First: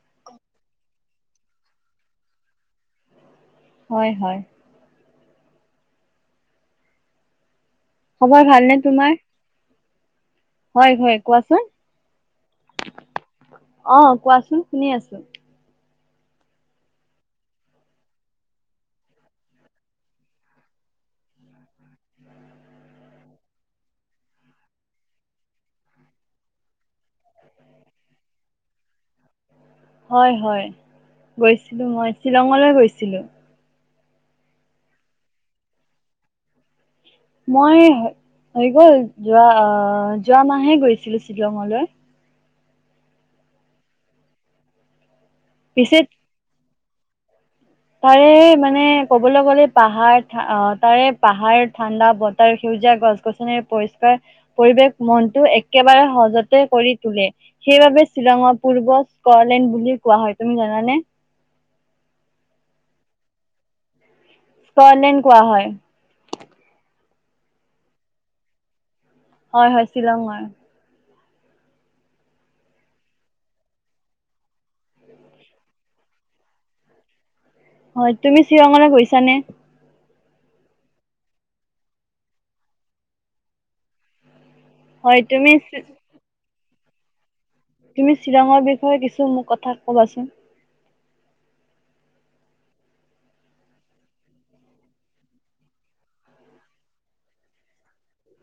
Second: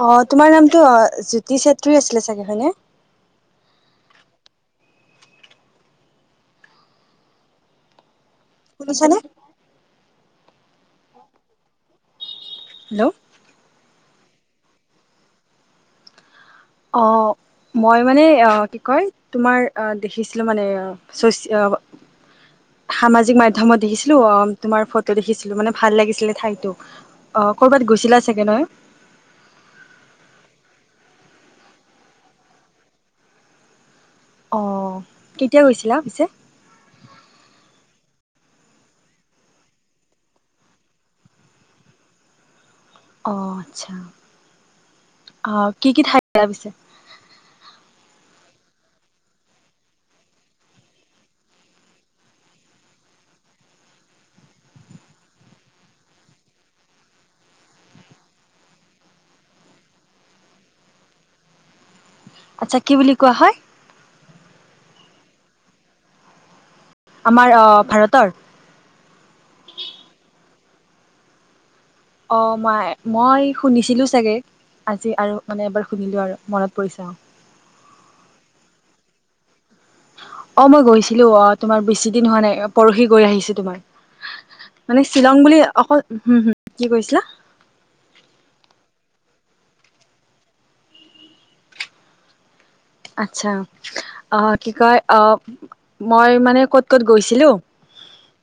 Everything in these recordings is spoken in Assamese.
অ তোমাৰ নামটো জ্যোতি চেত্ৰী আছিলে চাগে। হয়নে? হয় হয় খবৰ ভালনে তোমাৰ? শুনিছানে হয় হয় কোৱাচোন হেল্ল' অ কোৱাচোন শুনি আছো। অ মই মানে কি কয় তোমাৰ দেখিছিলো মানে চচিয়ে অ সামাজিক মাধ্যমত দেখিছিলো অ তোমাৰ ফটো দেখিছিলো মানে ভাল লাগিছিলে ঠাইতো। অ ক'বাত গৈছিলা চাগে নহয়? হয় হয় গৈছিলো মই শ্বিলঙলৈ গৈছিলো। অঁ কেতিয়া গৈছিলা পিছে? মই হৈ গ'ল যোৱা আহ যোৱা মাহে গৈছিলো শ্বিলঙলৈ। অ আচ্ছা অ কি পিছে কি [unintelligible] পিছে তাৰে মানে কবলৈ গ'লে পাহাৰ আহ তাৰে পাহাৰ ঠাণ্ডা বতৰ সেউজীয়া গছ গছনিৰ পৰিষ্কাৰ পৰিৱেশ মনটো একেবাৰে সহজতে কৰি তোলে সেইবাবে শ্বিলঙৰ পূৰ্ব স্কটলেণ্ড বুলি কোৱা হয়। তুমি জানানে? আচ্ছা কি বুলি কোৱা হয়? স্কটলেণ্ড কোৱা হয়। আমাৰ ভাৰতৰ হয় হয় শ্বিলঙ হয় অ মই মই শুনিছিলোঁ চাগে আজি আৰু মানে এবাৰ শুনিলোঁ আৰু মনত পৰিছে অ। হয় তুমি শ্বিলঙলৈ গৈছানে অ মই গৈছিলো অ তোমাৰ বেছি দিন হোৱা নাই পৰহি গৈ আহিছে তোমাৰ। মানে হয় শ্বিলং তুমি বুলি অকল হম হম কি কৈছিলা? তুমি শ্বিলঙৰ বিষয়ে কিছু মোক কথা ক'বাচোন। আচ্ছা অ' কি কয় অ মই মানে ক'ত ক'ত গৈছিলো!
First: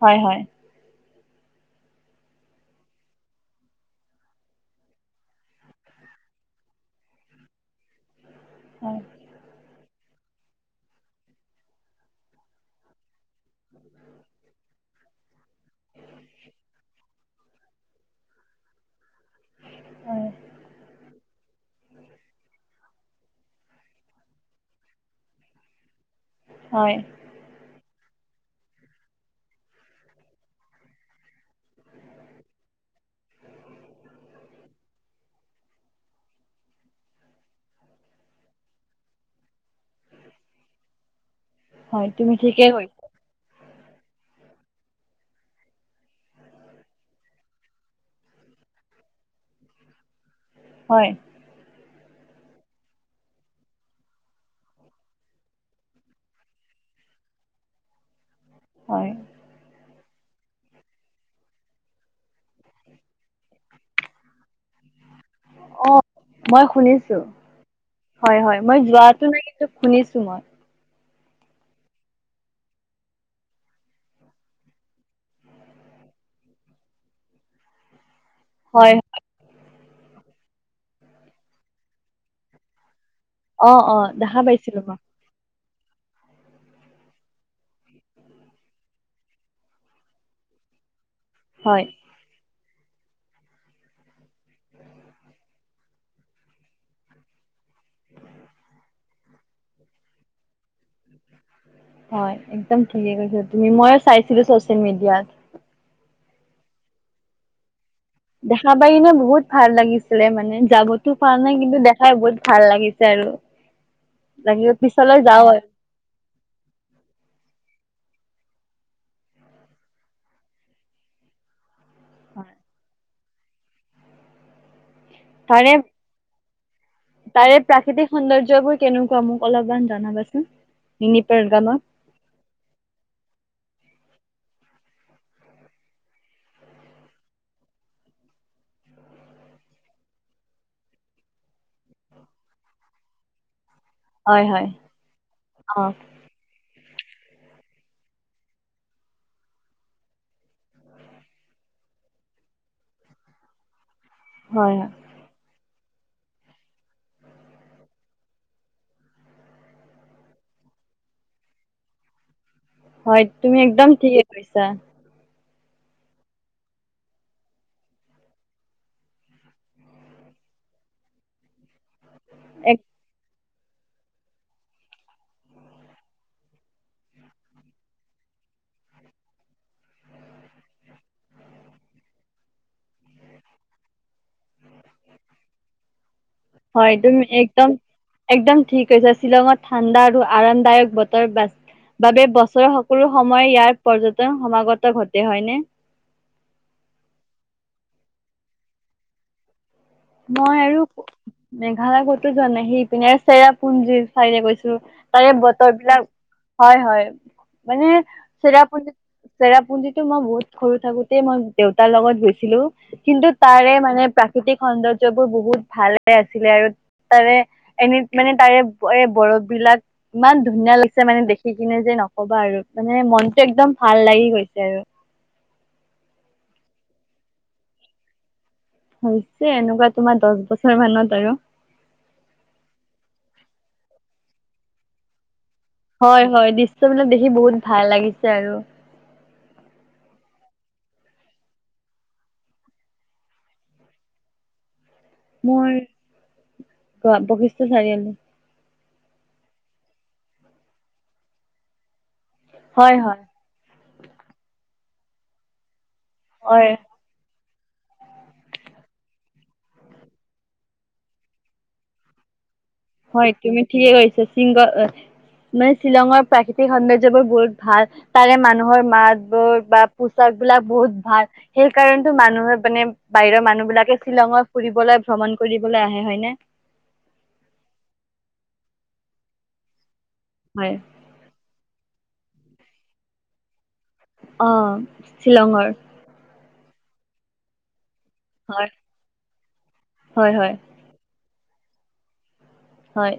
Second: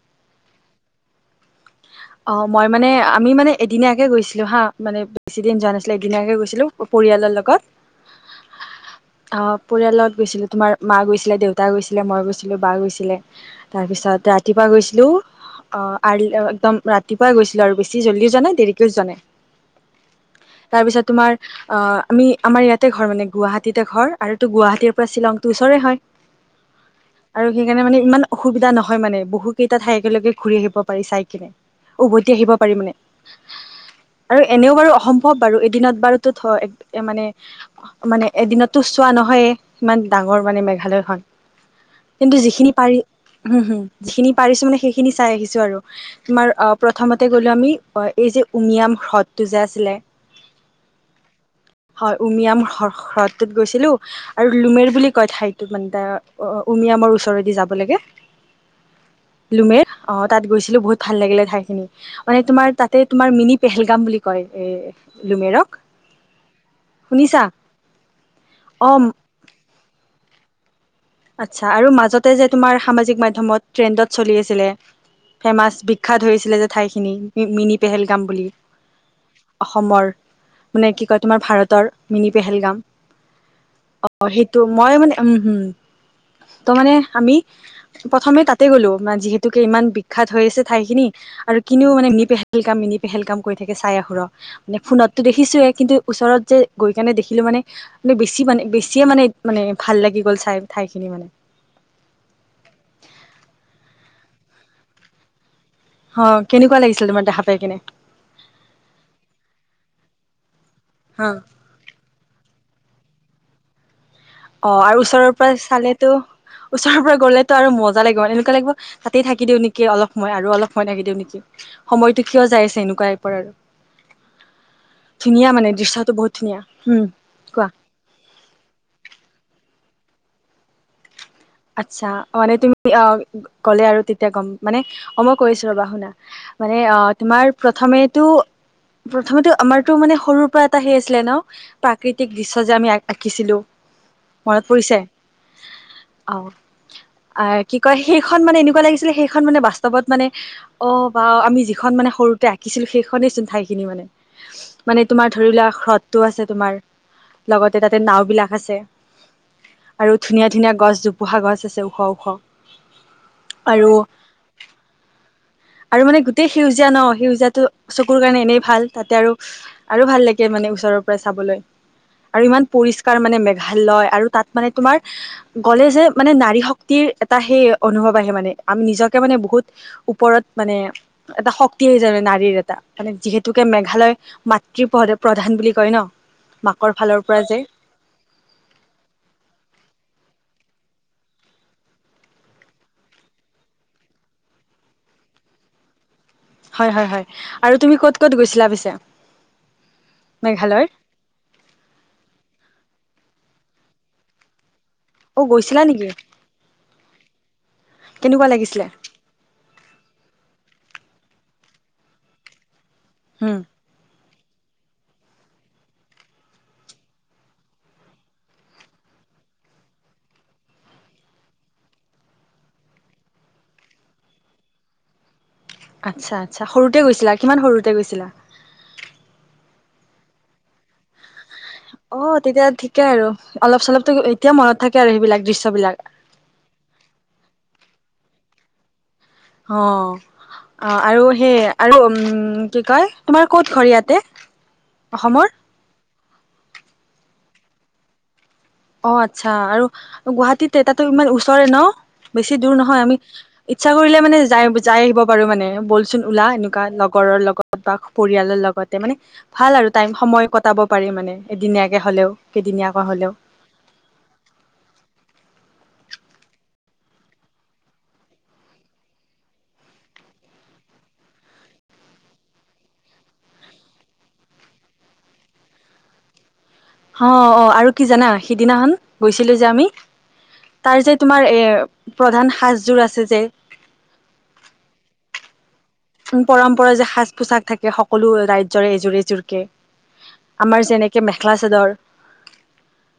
হয় হয়। অ' মই মানে আমি মানে এদিনীয়াকে গৈছিলো হা মানে বেছিদিন যোৱা নাছিলো একদিনীয়াকে গৈছিলো পৰিয়ালৰ লগত। হয় অ' পৰিয়ালত গৈছিলোঁ তোমাৰ মা গৈছিলে, দেউতা গৈছিলে, মই গৈছিলো, বা গৈছিলে। তাৰপিছত ৰাতিপুৱা গৈছিলো অ আৰলি একদম ৰাতিপুৱাই গৈছিলো আৰু বেছি জল্দীও যোৱা নাই দেৰিকেও যোৱা নাই। হয় তাৰ পিছত তোমাৰ আ আমি আমাৰ ইয়াতে ঘৰ মানে গুৱাহাটীতে ঘৰ আৰুতো গুৱাহাটীৰ পৰা শ্বিলং তটো ওচৰে হয়। হয় আৰু সেইকাৰণে মানে ইমান অসুবিধা নহয় মানে বহুকেইটা ঠাই একেলগে ঘূৰি আহিব পাৰি চাই কিনে। উভতি আহিব পাৰি মানে। আৰু এনেও বাৰু অসম্ভৱ বাৰু এদিনত বাৰুতো [unintelligible] মানে মানে এদিনতটো চোৱা নহয় ইমান ডাঙৰ মানে মেঘালয়খন। হয় তুমি কিন্তু ঠিকেই যিখিনি পাৰি, কৈছা হুম হুম। যিখিনি পাৰিছো মানে সেইখিনি চাই আহিছো আৰু। তোমাৰ প্ৰথমতে গ'লো আমি এই যে উমিয়াম হ্ৰদটো যে আছিলে হয়। হয় উমিয়াম হ হ্ৰদটোত গৈছিলো আৰু লুমেৰ বুলি কয় ঠাইটো মানে উমিয়ামৰ ওচৰদি যাব লাগে। হয় লুমেৰ। অ' তাত গৈছিলো বহুত ভাল লাগিলে ঠাইখিনি মানে তোমাৰ তাতে তোমাৰ মিনি পেহেলগাম বুলি কয়। এ লুমেৰক অ' মই শুনিছো। শুনিছা হয় হয় মই অ যোৱাতো নাই কিন্তু শুনিছো। [unintelligible] আচ্ছা আৰু মাজতে যে তোমাৰ সামাজিক মাধ্যমত ট্ৰেণ্ডত চলি আছিলে, ফেমাচ বিখ্যাত হৈছিলে যে ঠাইখিনি [unintelligible] মিনি পেহেল [unintelligible] বুলি, হয় অ' [unintelligible] মানে কি কয় তোমাৰ ভাৰতৰ মিনি পেহেলগাম। অ অ' দেখা সেইটো, পাইছিলো মই মানে উম হম। ত মানে আমি প্ৰথমে তাতে গ'লো ম যিহেতুকে ইমান বিখ্যাত হৈ আছে ঠাইখিনি। আৰু হয় কিনিও মানে নিপেহ [unintelligible] মিনি পেহেলগাম কৰি থাকে চাই আহো ৰ', মানে ফোনতটো দেখিছোয়ে কিন্তু ওচৰত যে গৈ কেনে দেখিলো মানে মে বেছি মানে বেছিয়ে মানে মানে ভাল লাগি গ'ল চাই। ঠাইখিনি মানে হয় একদম ঠিকে কৈছা তুমি ময়ো চাইছিলো চচিয়েল মিডিয়াত। অ' কেনেকুৱা লাগিছিল তোমাৰ দেখা পাই কিনে? দেখা পাই কিনে বহুত ভাল লাগিছিলে মানে। যাবতো হা পৰা নাই কিন্তু দেখায় বহুত ভাল লাগিছ [unintelligible] অ' আৰু ওচৰৰ পৰা চালেতো ওচৰৰ পৰা গ'লেতো আৰু মজ [unintelligible] লাগিব এনেকুৱা লাগিব তাতেই থাকি দিও নেকি অলপ সময় আৰু অলপ সময় থাকি দিওঁ নেকি। সময়টো কিয় হয় যাই আছে এনেকুৱাই [unintelligible] আৰু ধুনীয়া মানে তাৰে, দৃশ্যটো বহুত ধুনীয়া উম তাৰে কোৱা প্ৰাকৃতিক সৌন্দৰ্যবোৰ কেনেকুৱা মোক অলপমান জনাবাচোন [unintelligible] আচ্ছা মানে তুমি অ গ'লে আৰু তেত এতিয়া গ'ম মানে অ মই কৈছো ৰবা শুনা মানে অ তোমাৰ প্ৰথমেটো প্ৰথমে আমাৰতো মানে সৰুৰ পৰা এটা সেই আছিলে ন প্ৰাকৃতিক দৃশ্য যে আমি আঁকিছিলো হয় মনত হয় পৰিছে অ'। অ আৰ কি কয় সেইখন মানে এনেকুৱা লাগিছিলে সেইখন মানে বাস্তৱত মানে অ বা আমি যিখন মানে সৰুতে আঁকিছিলো সেইখনেইচোন ঠাইখিনি মানে। হয় হয় মানে তোমাৰ ধৰিলা হ্ৰদ টো আছে তোমাৰ, লগতে তাতে নাও বিলাক আছে আৰু ধুনীয়া ধুনীয়া গছ জোপোহা গছ আছে ওখ ওখ। হয় তুমি একদম আৰু ঠিকে কৈছা। আৰু মানে গোটেই সেউজীয়া ন সেউজীয়াটো চকুৰ কাৰণে এনেই ভাল তাতে আৰু আৰু ভাল লাগে মানে ওচৰৰ পৰা চাবলৈ। আৰু ইমান এক পৰিষ্কাৰ মানে মে ভাল লয় আৰু তাত মানে তোমাৰ গ'লে যে মানে নাৰী শক্তিৰ এটা সেই অনুভৱ আহে মানে আমি নিজকে মানে বহুত ওপৰত মানে এটা শক্তি আহ যায় মানে নাৰীৰ এটা মানে যিহেতুকে মেঘালয় মাতৃ প্ৰধান বুলি কয় ন। মাকৰ হয় তোম ফালৰ পৰা যে একদম একদম ঠিক কৈছা শ্বিলঙত ঠাণ্ডা আৰু আৰামদায়ক বতৰ বা বাবে বছৰৰ সকলো সময় ইয়াৰ পৰ্যটন সমাগত ঘটে হয়নে? হয় হয় হয় আৰু তুমি ক'ত ক'ত গৈছিলা পিছে? মই আৰু মেঘালয়ৰ মেঘালয় কতো যোৱা নাই সিপিনে চেৰাপুঞ্জী চাইডে গৈছিলো। তাৰে অ গৈছিলা নেকি বতৰবিলাক, হয় হয়। মানে কেনেকুৱা লাগিছিলে চেৰাপুঞ্জি চেৰাপুঞ্জি সে মই বহুত সৰু থাকোতেই মই দেউতাৰ লগত গৈছিলো। কিন্তু উম তাৰে মানে প্ৰাক [unintelligible] সৌন্দৰ্যবোৰ বহুত ভালে আছিলে আৰু তাৰে এনে মানে তাৰে এ বৰফ বিলাক ইমান ধুনীয়া লাগিছে মানে দেখি কিনে যে নকবা আৰু মানে মনটো একদম ভাল লাগি গৈছে। আচ্ছা আচ্ছা সৰুতে গৈছিলা কিমান সৰুতে গৈছিলা? সৰুতে এনেকুৱা তোমাৰ দহ বছ অ তেতিয়া ঠিকে আৰু অলপ চলপতো এতিয়া মনত থাকে আৰু সেইবিলাক দৃশ্য হয় হয় দৃশ্যবিলাক দেখি বহুত ভাল লাগিছে। লাগিছে আৰু অ আৰু সেই আৰু উম কি কয় তোমাৰ ক'ত ঘৰ ইয়াতে? অসমৰ মোৰ বিশ্বনাথ চাৰিআলি। অ আচ্ছা আৰু গুৱাহাটীতে তাতো ইমান ওচৰে ন? বেছি দূৰ হয় নহয় আমি হয় ইত ইচ্ছা কৰিলে মানে যাই আহিব পাৰো মানে বলচোন চোন ওলা হয় এনেকুৱা লগৰ লগত তাক পৰিয়ালৰ লগতে মানে ভাল আৰু টাইম সময় কটাব পাৰি মানে এদিনীয়াকে হ'লেও কেইদিনীয়াকৈ হয় হলেও তুমি ঠিকে কৈছা শিংগ মানে শ্বিলংৰ প্ৰাকৃতিক সৌন্দৰ্য্যবোৰ বহুত ভাল তাৰে মানুহৰ মাতবোৰ বা পোচাক বিলাক বহুত ভাল সেই কাৰণে মানুহে মানে বাহিৰৰ মানুহবিলাকে শ্বিলংত ফুৰিবলৈ ভ্ৰমণ কৰিবলৈ আহে হয়নে অ অ আৰু কি জানা সিদিনাখন গৈছিলো যে আমি হয় তাৰ যে তোমাৰ এ প্ৰধান সাজযোৰ আছে যে অ শ্বিলংৰ পৰম্পৰা যে সাজ পোছাক থাকে সকলো হয় ৰাজ্যৰে এযোৰ এযোৰকে হয় হয় আমাৰ যেনেকে মেখেলা মেখেলা চাদৰ হয়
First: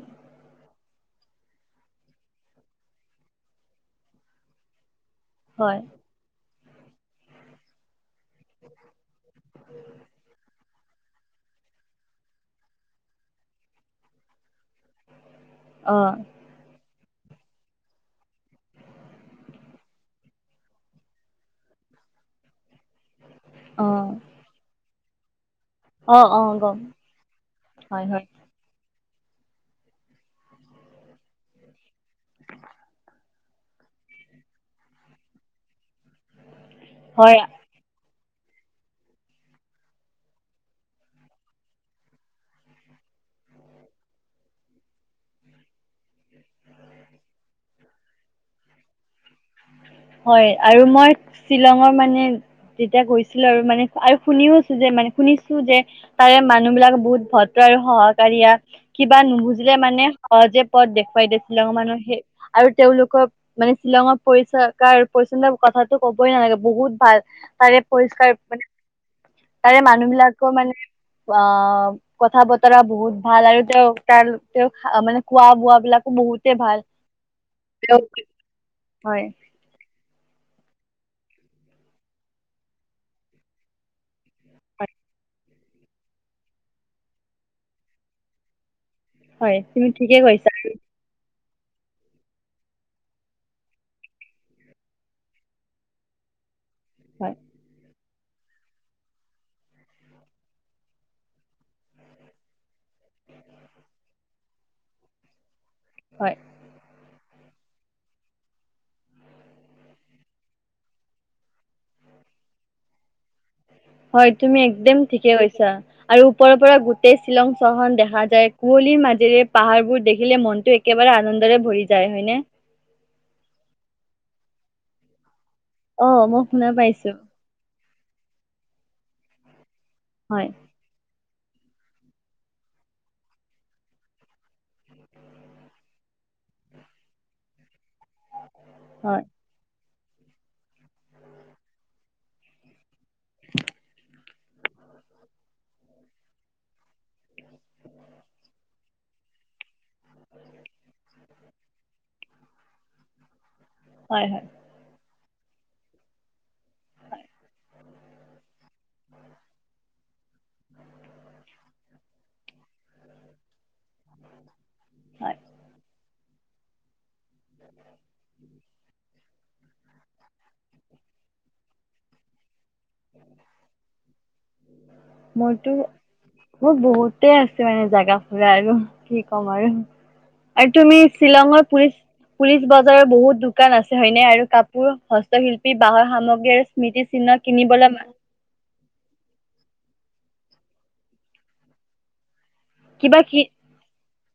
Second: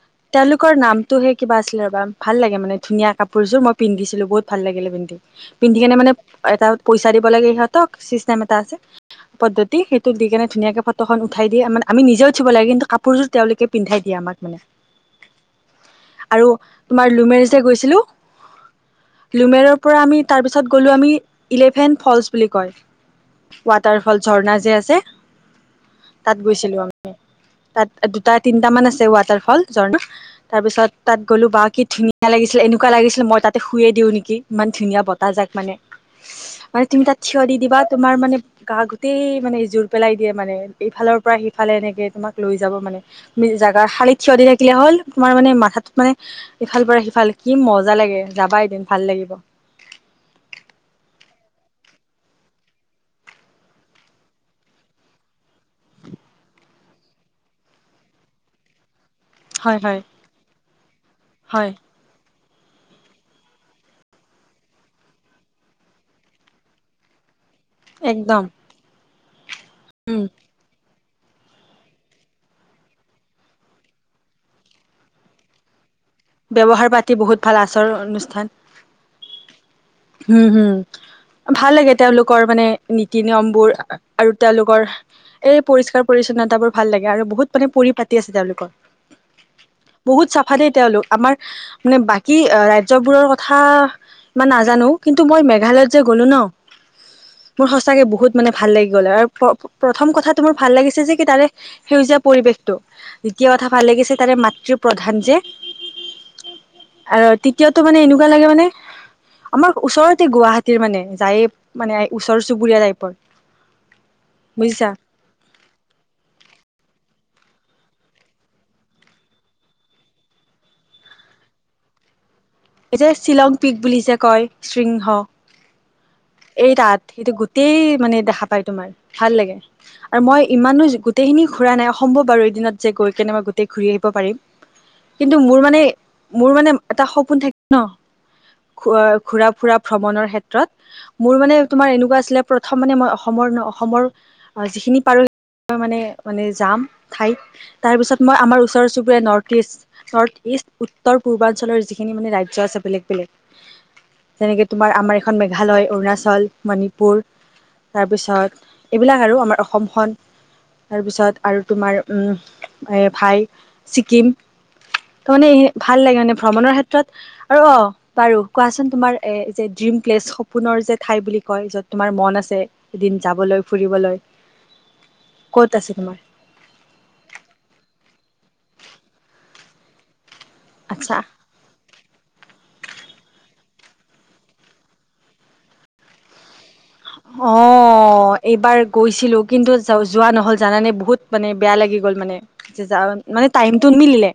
তোমাৰ নামটো হে কিবা আছিলে ৰবা ভাল লাগে মানে ধুনীয়া কাপোৰযোৰ মই পিন্ধিছিলো বহুত ভাল লাগিলে পিন্ধি পিন্ধি হয় কেনে মানে এটা পইচা দিব লাগে ইহত চিচটেম এটা আছে পদ্ধতি সেইটো দি কেনে ধুনীয়াকে ফটোখন উঠাই দিয়ে মে আমি নিজে উঠিব লাগে কিন্তু কাপোৰযোৰ তেওঁলোকে পিন্ধাই দিয়ে আমাক মানে অ আৰু তোমাৰ লোমেৰ যে গৈছিলোঁ লোমেৰৰ পৰা আমি তাৰপিছত গ'লোঁ আমি ইলেভেন ফলচ বুলি কয় অ ৱাটাৰফল ঝৰ্ণা যে আছে অ তাত অ গৈছিলো গম আমি তাত হয় হয় দুটা তিনটা মান আছিল ওৱাটাৰফল ঝৰ্ণা তাৰপিছত তাত গলো বা কি ধুনীয়া লাগিছিলে এনেকুৱা লাগিছিলে মই তাতে শুই এ দিওঁ নেকি ইমান ধুনীয়া বতাহ যাক মানে তুমি তাত হয় থিয় দি দিবা তোমাৰ মানে গা গোতেই মানে জোৰ পেলাই দিয়ে মানে ইফালৰ পৰা সিফালে এনেকে তোমাক লৈ যাব মানে তুমি জাগাৰ শালীত থিয় দি থাকিলে হল তোমাৰ মানে মাথাটো মানে ইফাল পৰা সিফাল কি মজা লাগে যাবা এদিন ভাল লাগিব হয় আৰু মই শ্বিলংৰ মানে যেতিয়া গৈছিলো আৰু মানে আৰু শুনিওছো যে মানে শুনিছো যে তাৰে মানুহ বিলাক ভদ্ৰ আৰু সহকাৰিয়া কিবা নুবুজিলে হয় হয় মানে সহজে কত দেখে পাই দিছিলে হয় মানুহ সেই আৰু তেওঁলোকক মানে শ্বিলংত পৰিচয় পৰিস্কাৰ পৰিচ্ছনতাৰ কথাটো ক'বই নালাগে বহুত ভাল তাৰে পৰিষ্কাৰ একদম মানে তাৰে মানুহ বিলাকো মানে অ কথা বতৰা বহুত ভাল আৰু তেওঁ তাৰ তেওঁক মানে খোৱা বোৱাাবলাক ব্যৱহাৰ পাতি বহুত ভাল আচৰ অনুষ্ঠান হয় উম হম ভাল লাগে তেওঁলোকৰ মানে নীতি নিয়ম বোৰ আৰু তেওঁলোকৰ হয় এই পৰিষ্কাৰ পৰি্ছন্নতা বোৰ ভাল লাগে আৰু বহুত মানে পৰিপাতি আছে তেওঁলোকৰ হয় তুমি ঠিকে বহুত কৈছা। চাফা দেই তেওঁলোক আমাৰ মানে বাকী ৰাজ্য়বোৰৰ কথা ইমান নাজানো কিন্তু মই মেঘালয়ত যে গ'লো ন হয় মোৰ সচাকে বহুত মানে ভাল লাগি গ'ল আৰু প্ৰথম কথাটো মোৰ ভাল লাগিছে যে কি তাৰে সেউজীয়া পৰিৱেশ দ্বিতয়া কথা ভাল লাগিছে তাৰে ম টো প্ৰধান যে হয়। আৰু তেতিয়াাতটো মানে এনেকুৱা লাগে মানে আমাৰ ওচৰতে গুৱাহাটীৰ মানে যায় মানে ওচৰ চুবুৰীয়া টাইপৰ হয় তুমি বুজিছা একদম ঠিকে কৈছা আৰু ওপৰৰ পৰা। তে শ্বিলং চহন দেখা যায় কুঁৱলীৰ মাজেৰে পাহাৰবোৰ দেখিলে মনতটো একেবাৰে আনন্দৰে ভৰি যায় হয়নে এই যে শ্বিলং পিক বুলি যে কয় শৃংহ অ মই শুনা এই তাত পাইছো সটো গোটেই মানে দেখা পায় তোমাৰ ভাল লাগে। আৰু মই হয় ইমানো গোটেইখিনি ঘূৰা নাই সম্ভৱ আৰু এইদিনত যে গৈ কেনে মই গোটেই ঘূৰি আহিব পাৰিম কিন্তু মোৰ মানে মোৰ মানে এটা সপোন থাকে ন হয় ঘুৰা ফুৰা ভ্ৰমণৰ ক্ষেত্ৰত মোৰ মানে তোমাৰ এনেকুৱা আছিলে প্ৰথম মানে মই অসমৰ ন অসমৰ যিখিনি পাৰোঁ মানে মানে যাম ঠাইত তাৰপিছত মই আমাৰ ওচৰ চুবুৰীয়া নৰ্থ ইষ্ট নৰ্থ ইষ্ট উত্তৰ পূৰ্বাঞ্চলৰ যিখিনি মানে ৰাজ আ আছে বেলেগ বেলেগ হয় হয় যেনেকে তোমাৰ আমাৰ খন মেঘালয় অৰুণাচল মণিপুৰ তাৰপিছত এইবিলাক আৰু আমাৰ অসমখন তাৰপিছত আৰু তোমাৰ ভাই ছিকিম। ত হয় মানে ভাল লাগে মানে ভ্ৰমণৰ ক্ষেত্ৰত আৰু অ বাৰু কোৱাচোন তোমাৰ এই যে ড্ৰিম প্লেচ সপোনৰ যে ঠাই বুলি কয় য'ত তোমাৰ মন আছে। এদিন যাবলৈ ফুৰিবলৈ ক'ত মোৰতো আছে তোমাৰ মোৰ বহুতে আছে মানে জোগা ফুৰা আৰু কি ক আমাৰ আৰু তুমি আচ্ছা শ্বিলঙৰ পুলিচ পুলিচ বজাৰৰ বহুত দোকান আছে হয়নে আৰু কাপোৰ হস্তশিল্পী বাঁহৰ সামগ্ৰী আৰু মিতি চি্ কিনিবলে এবাৰ গৈছিলো কিন্তু যোৱা নহল জানানে বহুত মানে বেয়া লাগি গ'ল মানে। যা কিবা কি মানে টাইমটো নিমিলিলে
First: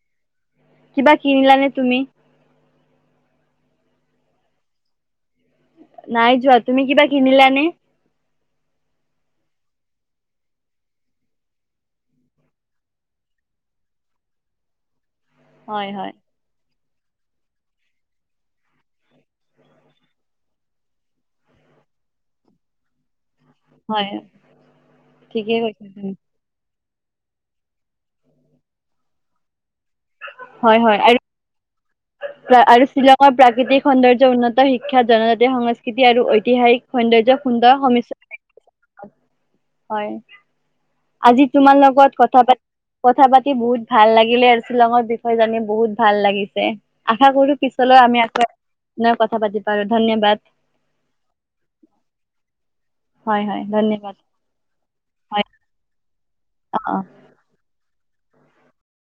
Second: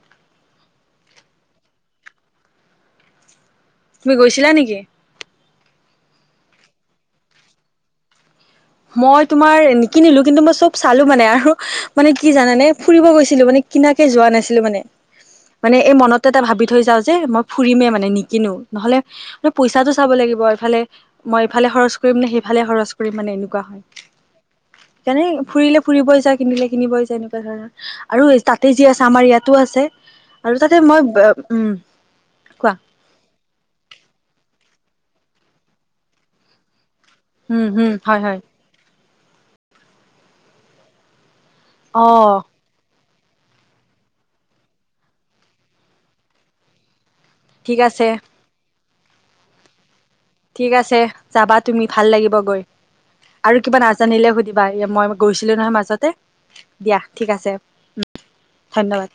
কিবা কিনিলানে তুমি তুমি গৈছিলা নেকি নাই যোৱা তুমি কিবা কিনিলানে মই তোমাৰ নিকিনিলো কিন্তু মই চব চালো মানে আৰু মানে কি জানানে ফুৰিব গৈছিলো মানে কিনাকে যোৱা নাছিলো মানে মানে হয় এই হয় মনত এটা ভাবি থৈ যাও যে মই ফুৰিমে মানে নিকিনো নহলে ম পইচাটো চাব লাগিব এইফালে মই এইফালে হৰচ কৰিম নে সেইফালে হৰচ কৰিম মানে এনে এনেকুৱা হয় যেনে ঠিকেই ফুৰিলে কৈছা ফুৰিব তুমি যায় কিনিলে কিনিবই যায় এনেকুৱা ধৰণৰ আৰু তাতে যি আছে আমাৰ ইয়াতো আছে আৰু হয় তাতে হয় মই আৰু ব উম কোৱা আৰু শ্বিলঙৰ প্ৰাকৃতিক সৌন্দৰ্য উন্নত শিক্ষ বিখ্যাত জনজাতীয় সংস্কৃতি আৰু ঐতিহাসিক সৌন্দয্যৰ উম সুন্দৰ হম হমিচ হয় হয় হয় আজি তোমাৰ অ লগত কথা পাত কথা পাতি বহুত ভাল লাগিলে আৰু শ্বিলঙৰ বিষয়ে জানি বহুত ভাল লাগিছে আশা কৰো ঠিক পিছলৈ আছে আমি আকৌ নে কথা পাতি পাতিবা ঠিক আছে যাবা তুমি ভাল লাগিব গৈ হয় আৰু হয় কিবা ধন্যবাদ নাজানিলে সুধিবা মই হয় গৈছিলো নহয় মাজতে অ অ দিয়া ঠিক আছে ধন্যবাদ